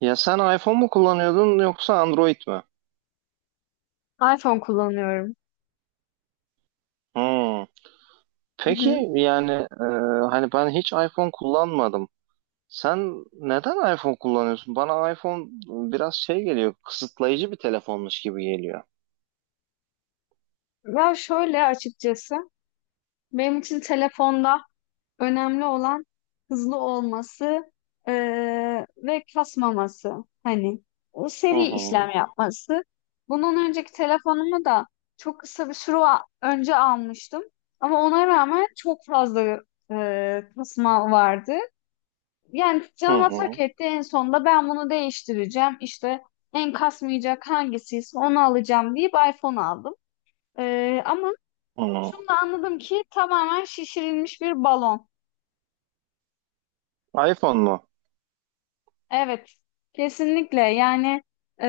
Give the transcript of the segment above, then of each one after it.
Ya sen iPhone mu kullanıyordun yoksa Android mi? iPhone kullanıyorum. Hmm. Hı Peki hı. yani e, hani ben hiç iPhone kullanmadım. Sen neden iPhone kullanıyorsun? Bana iPhone biraz şey geliyor, kısıtlayıcı bir telefonmuş gibi geliyor. Ya şöyle açıkçası benim için telefonda önemli olan hızlı olması ve kasmaması. Hani o Hı seri işlem hı, yapması. Bundan önceki telefonumu da çok kısa bir süre önce almıştım. Ama ona rağmen çok fazla kasma vardı. Yani hı canıma tak hı, etti en sonunda ben bunu değiştireceğim. İşte en kasmayacak hangisiyse onu alacağım deyip iPhone aldım. Ama hı. şunu da anladım ki tamamen şişirilmiş bir balon. iPhone mu? Evet, kesinlikle. Yani e,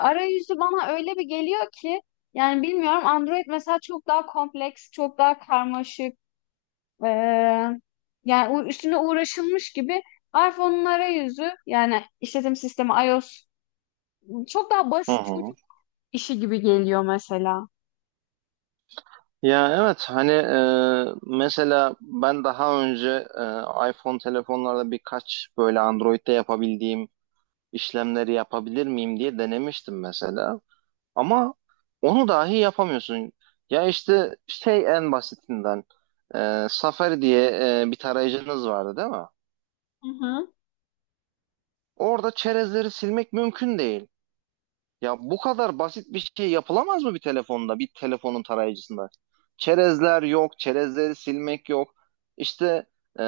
arayüzü bana öyle bir geliyor ki yani bilmiyorum Android mesela çok daha kompleks, çok daha karmaşık. e, Yani üstüne uğraşılmış gibi iPhone'un arayüzü yani işletim sistemi iOS çok daha Hı basit hı. İşi gibi geliyor mesela. Ya evet mesela ben daha önce iPhone telefonlarda birkaç böyle Android'de yapabildiğim işlemleri yapabilir miyim diye denemiştim mesela. Ama onu dahi yapamıyorsun. Ya işte şey en basitinden Safari diye bir tarayıcınız vardı değil mi? Hı hı. Orada çerezleri silmek mümkün değil. Ya bu kadar basit bir şey yapılamaz mı bir telefonda, bir telefonun tarayıcısında? Çerezler yok, çerezleri silmek yok. İşte e,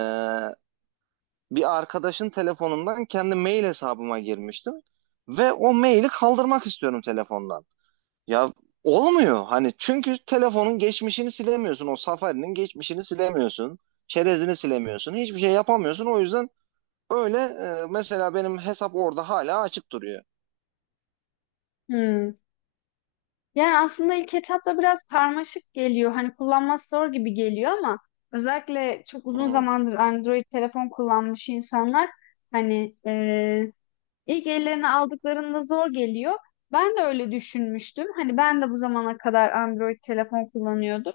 bir arkadaşın telefonundan kendi mail hesabıma girmiştim ve o maili kaldırmak istiyorum telefondan. Ya olmuyor. Hani çünkü telefonun geçmişini silemiyorsun. O Safari'nin geçmişini silemiyorsun. Çerezini silemiyorsun. Hiçbir şey yapamıyorsun. O yüzden öyle, mesela benim hesap orada hala açık duruyor. Hmm. Yani aslında ilk etapta biraz karmaşık geliyor. Hani kullanması zor gibi geliyor ama özellikle çok Hı. uzun Hı. zamandır Android telefon kullanmış insanlar hani İlk ellerine aldıklarında zor geliyor. Ben de öyle düşünmüştüm. Hani ben de bu zamana kadar Android telefon kullanıyordum.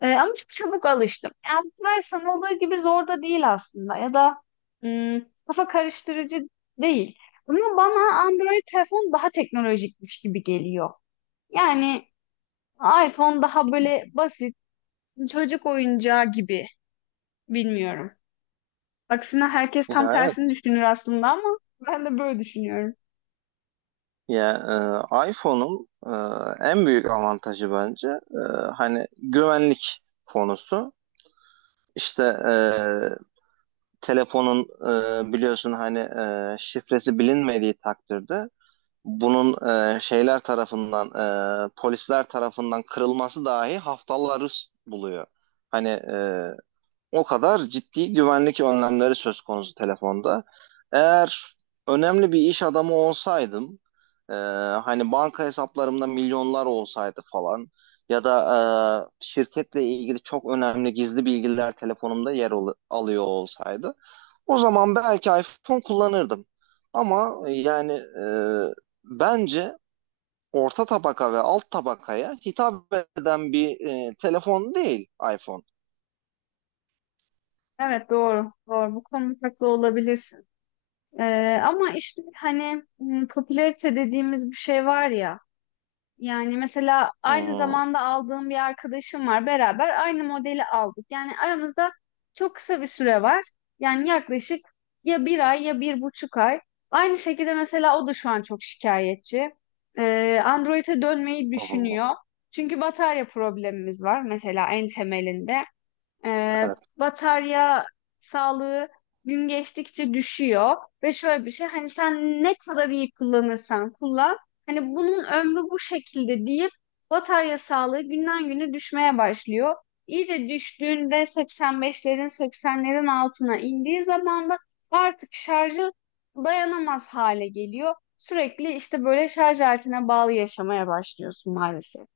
Ama çok çabuk alıştım. Yani bu kadar sanıldığı gibi zor da değil aslında. Ya da kafa karıştırıcı değil. Ama bana Android telefon daha teknolojikmiş gibi geliyor. Yani iPhone daha böyle basit, çocuk oyuncağı gibi. Bilmiyorum. Aksine herkes tam Ya evet. tersini düşünür aslında ama ben de böyle düşünüyorum. Ya, iPhone'un, en büyük avantajı bence, hani güvenlik konusu. İşte telefonun, biliyorsun hani, şifresi bilinmediği takdirde bunun, şeyler tarafından, polisler tarafından kırılması dahi haftaları buluyor. Hani, o kadar ciddi güvenlik önlemleri söz konusu telefonda. Eğer önemli bir iş adamı olsaydım, e, hani banka hesaplarımda milyonlar olsaydı falan ya da şirketle ilgili çok önemli gizli bilgiler telefonumda alıyor olsaydı o zaman belki iPhone kullanırdım. Ama yani, bence orta tabaka ve alt tabakaya hitap eden bir, telefon değil iPhone. Evet, doğru doğru bu konuda haklı olabilirsin. Ama işte hani popülarite dediğimiz bir şey var ya, yani mesela Hı aynı hı, zamanda aldığım bir arkadaşım var, beraber aynı modeli aldık. Yani aramızda çok kısa bir süre var, yani yaklaşık ya bir ay ya bir buçuk ay. Aynı şekilde mesela o da şu an çok şikayetçi. Android'e dönmeyi hı hı. düşünüyor. Çünkü batarya problemimiz var mesela en temelinde. Ee, Evet. Batarya sağlığı gün geçtikçe düşüyor ve şöyle bir şey, hani sen ne kadar iyi kullanırsan kullan, hani bunun ömrü bu şekilde deyip batarya sağlığı günden güne düşmeye başlıyor. İyice düştüğünde 85'lerin 80'lerin altına indiği zaman da artık şarjı dayanamaz hale geliyor. Sürekli işte böyle şarj aletine bağlı yaşamaya başlıyorsun maalesef.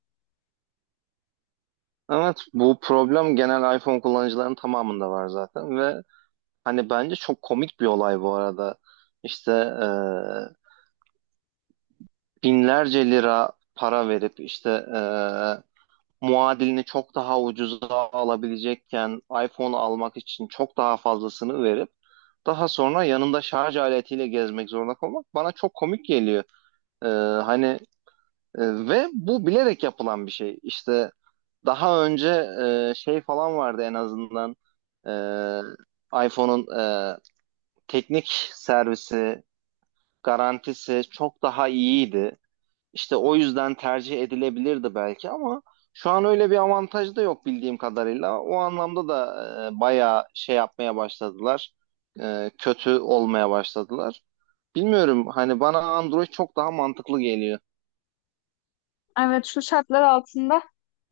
Evet, bu problem genel iPhone kullanıcıların tamamında var zaten ve hani bence çok komik bir olay bu arada. İşte binlerce lira para verip işte, e, muadilini çok daha ucuza alabilecekken iPhone almak için çok daha fazlasını verip daha sonra yanında şarj aletiyle gezmek zorunda kalmak bana çok komik geliyor. Ee, hani e, ve bu bilerek yapılan bir şey. İşte daha önce şey falan vardı en azından, iPhone'un, e, teknik servisi, garantisi çok daha iyiydi. İşte o yüzden tercih edilebilirdi belki ama şu an öyle bir avantaj da yok bildiğim kadarıyla. O anlamda da bayağı şey yapmaya başladılar. Kötü olmaya başladılar. Bilmiyorum, hani bana Android çok daha mantıklı geliyor. Evet, şu şartlar altında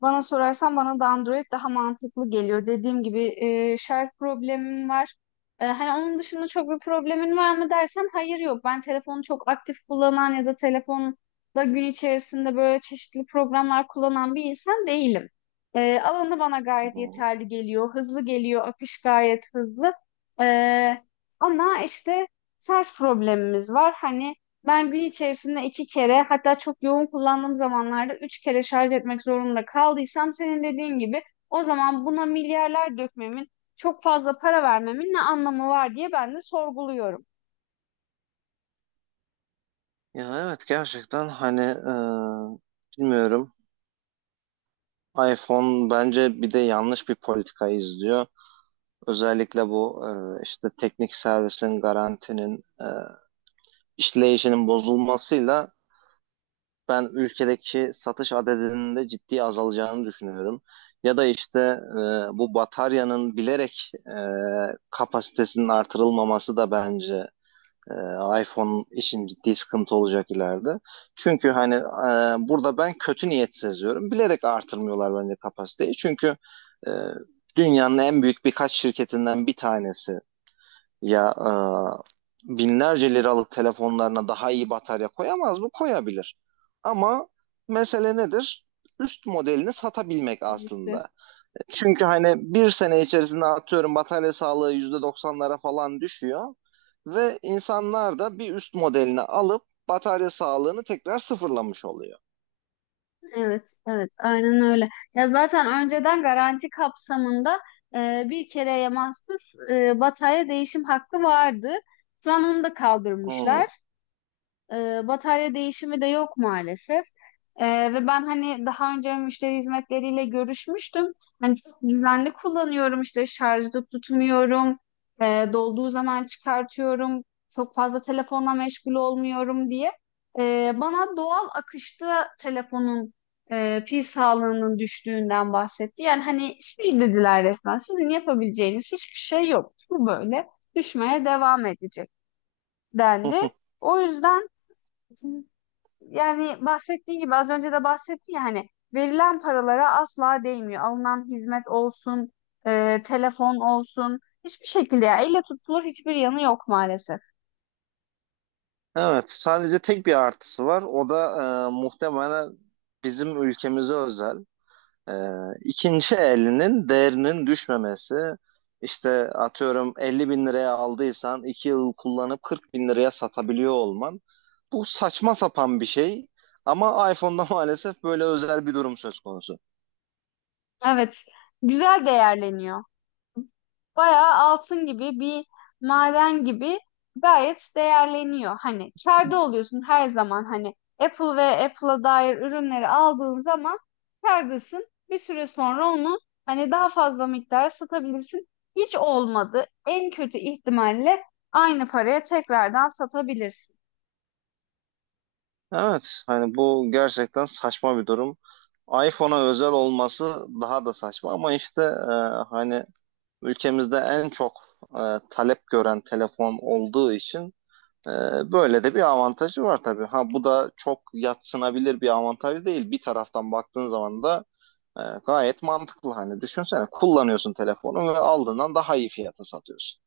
bana sorarsan bana da Android daha mantıklı geliyor. Dediğim gibi şarj problemim var. E, hani onun dışında çok bir problemin var mı dersen hayır yok. Ben telefonu çok aktif kullanan ya da telefonda gün içerisinde böyle çeşitli programlar kullanan bir insan değilim. Alanı bana gayet Bu- yeterli geliyor. Hızlı geliyor. Akış gayet hızlı. E, Ama işte şarj problemimiz var. Hani ben gün içerisinde iki kere, hatta çok yoğun kullandığım zamanlarda üç kere şarj etmek zorunda kaldıysam senin dediğin gibi o zaman buna milyarlar dökmemin, çok fazla para vermemin ne anlamı var diye ben de sorguluyorum. Ya evet, gerçekten hani, bilmiyorum. iPhone bence bir de yanlış bir politika izliyor. Özellikle bu, işte teknik servisin garantinin, işleyişinin bozulmasıyla ben ülkedeki satış adedinin de ciddi azalacağını düşünüyorum. Ya da işte, bu bataryanın bilerek, kapasitesinin artırılmaması da bence, e, iPhone için ciddi sıkıntı olacak ileride. Çünkü, burada ben kötü niyet seziyorum. Bilerek artırmıyorlar bence kapasiteyi. Çünkü, e, dünyanın en büyük birkaç şirketinden bir tanesi ya, binlerce liralık telefonlarına daha iyi batarya koyamaz mı? Koyabilir. Ama mesele nedir? Üst modelini satabilmek Stratejisi. aslında. Çünkü hani bir sene içerisinde atıyorum batarya sağlığı yüzde doksanlara falan düşüyor. Ve insanlar da bir üst modelini alıp batarya sağlığını tekrar sıfırlamış oluyor. Evet, evet, aynen öyle. Ya zaten önceden garanti kapsamında bir kereye mahsus batarya değişim hakkı vardı. Şu an onu da Hmm. kaldırmışlar. Batarya değişimi de yok maalesef. Ve ben hani daha önce müşteri hizmetleriyle görüşmüştüm. Hani çok düzenli kullanıyorum, işte şarjda tutmuyorum. Dolduğu zaman çıkartıyorum. Çok fazla telefonla meşgul olmuyorum diye. Bana doğal akışta telefonun pil sağlığının düştüğünden bahsetti. Yani hani şey dediler, resmen sizin yapabileceğiniz hiçbir şey yok. Bu böyle düşmeye devam edecek dendi. O yüzden yani bahsettiği gibi, az önce de bahsetti ya, hani verilen paralara asla değmiyor. Alınan hizmet olsun, telefon olsun, hiçbir şekilde ya elle tutulur hiçbir yanı yok maalesef. Evet, sadece tek bir artısı var. O da muhtemelen bizim ülkemize özel. Ee, ikinci elinin değerinin düşmemesi. İşte atıyorum 50 bin liraya aldıysan 2 yıl kullanıp 40 bin liraya satabiliyor olman. Bu saçma sapan bir şey ama iPhone'da maalesef böyle özel bir durum söz konusu. Evet, güzel değerleniyor. Bayağı altın gibi bir maden gibi gayet değerleniyor. Hani kârda oluyorsun her zaman, hani Apple ve Apple'a dair ürünleri aldığın zaman kârdasın. Bir süre sonra onu hani daha fazla miktar satabilirsin. Hiç olmadı. En kötü ihtimalle aynı paraya tekrardan satabilirsin. Evet, hani bu gerçekten saçma bir durum. iPhone'a özel olması daha da saçma ama işte, hani ülkemizde en çok, e, talep gören telefon olduğu için. Böyle de bir avantajı var tabii. Ha bu da çok yatsınabilir bir avantaj değil. Bir taraftan baktığın zaman da, gayet mantıklı. Hani düşünsene, kullanıyorsun telefonu ve aldığından daha iyi fiyata satıyorsun.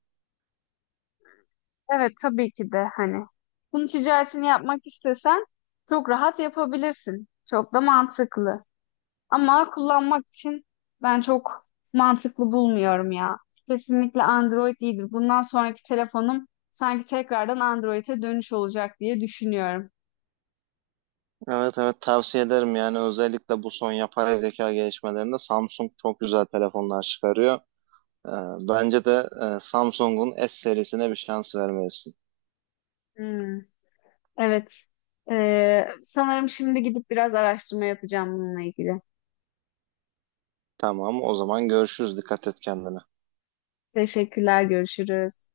Evet, tabii ki de hani bunun ticaretini yapmak istesen çok rahat yapabilirsin. Çok da mantıklı. Ama kullanmak için ben çok mantıklı bulmuyorum ya. Kesinlikle Android iyidir. Bundan sonraki telefonum sanki tekrardan Android'e dönüş olacak diye düşünüyorum. Evet evet, tavsiye ederim yani. Özellikle bu son yapay zeka gelişmelerinde Samsung çok güzel telefonlar çıkarıyor. Ee, Bence de Samsung'un S serisine bir şans vermelisin. Hmm, evet. Sanırım şimdi gidip biraz araştırma yapacağım bununla ilgili. Tamam, o zaman görüşürüz. Dikkat et kendine. Teşekkürler, görüşürüz.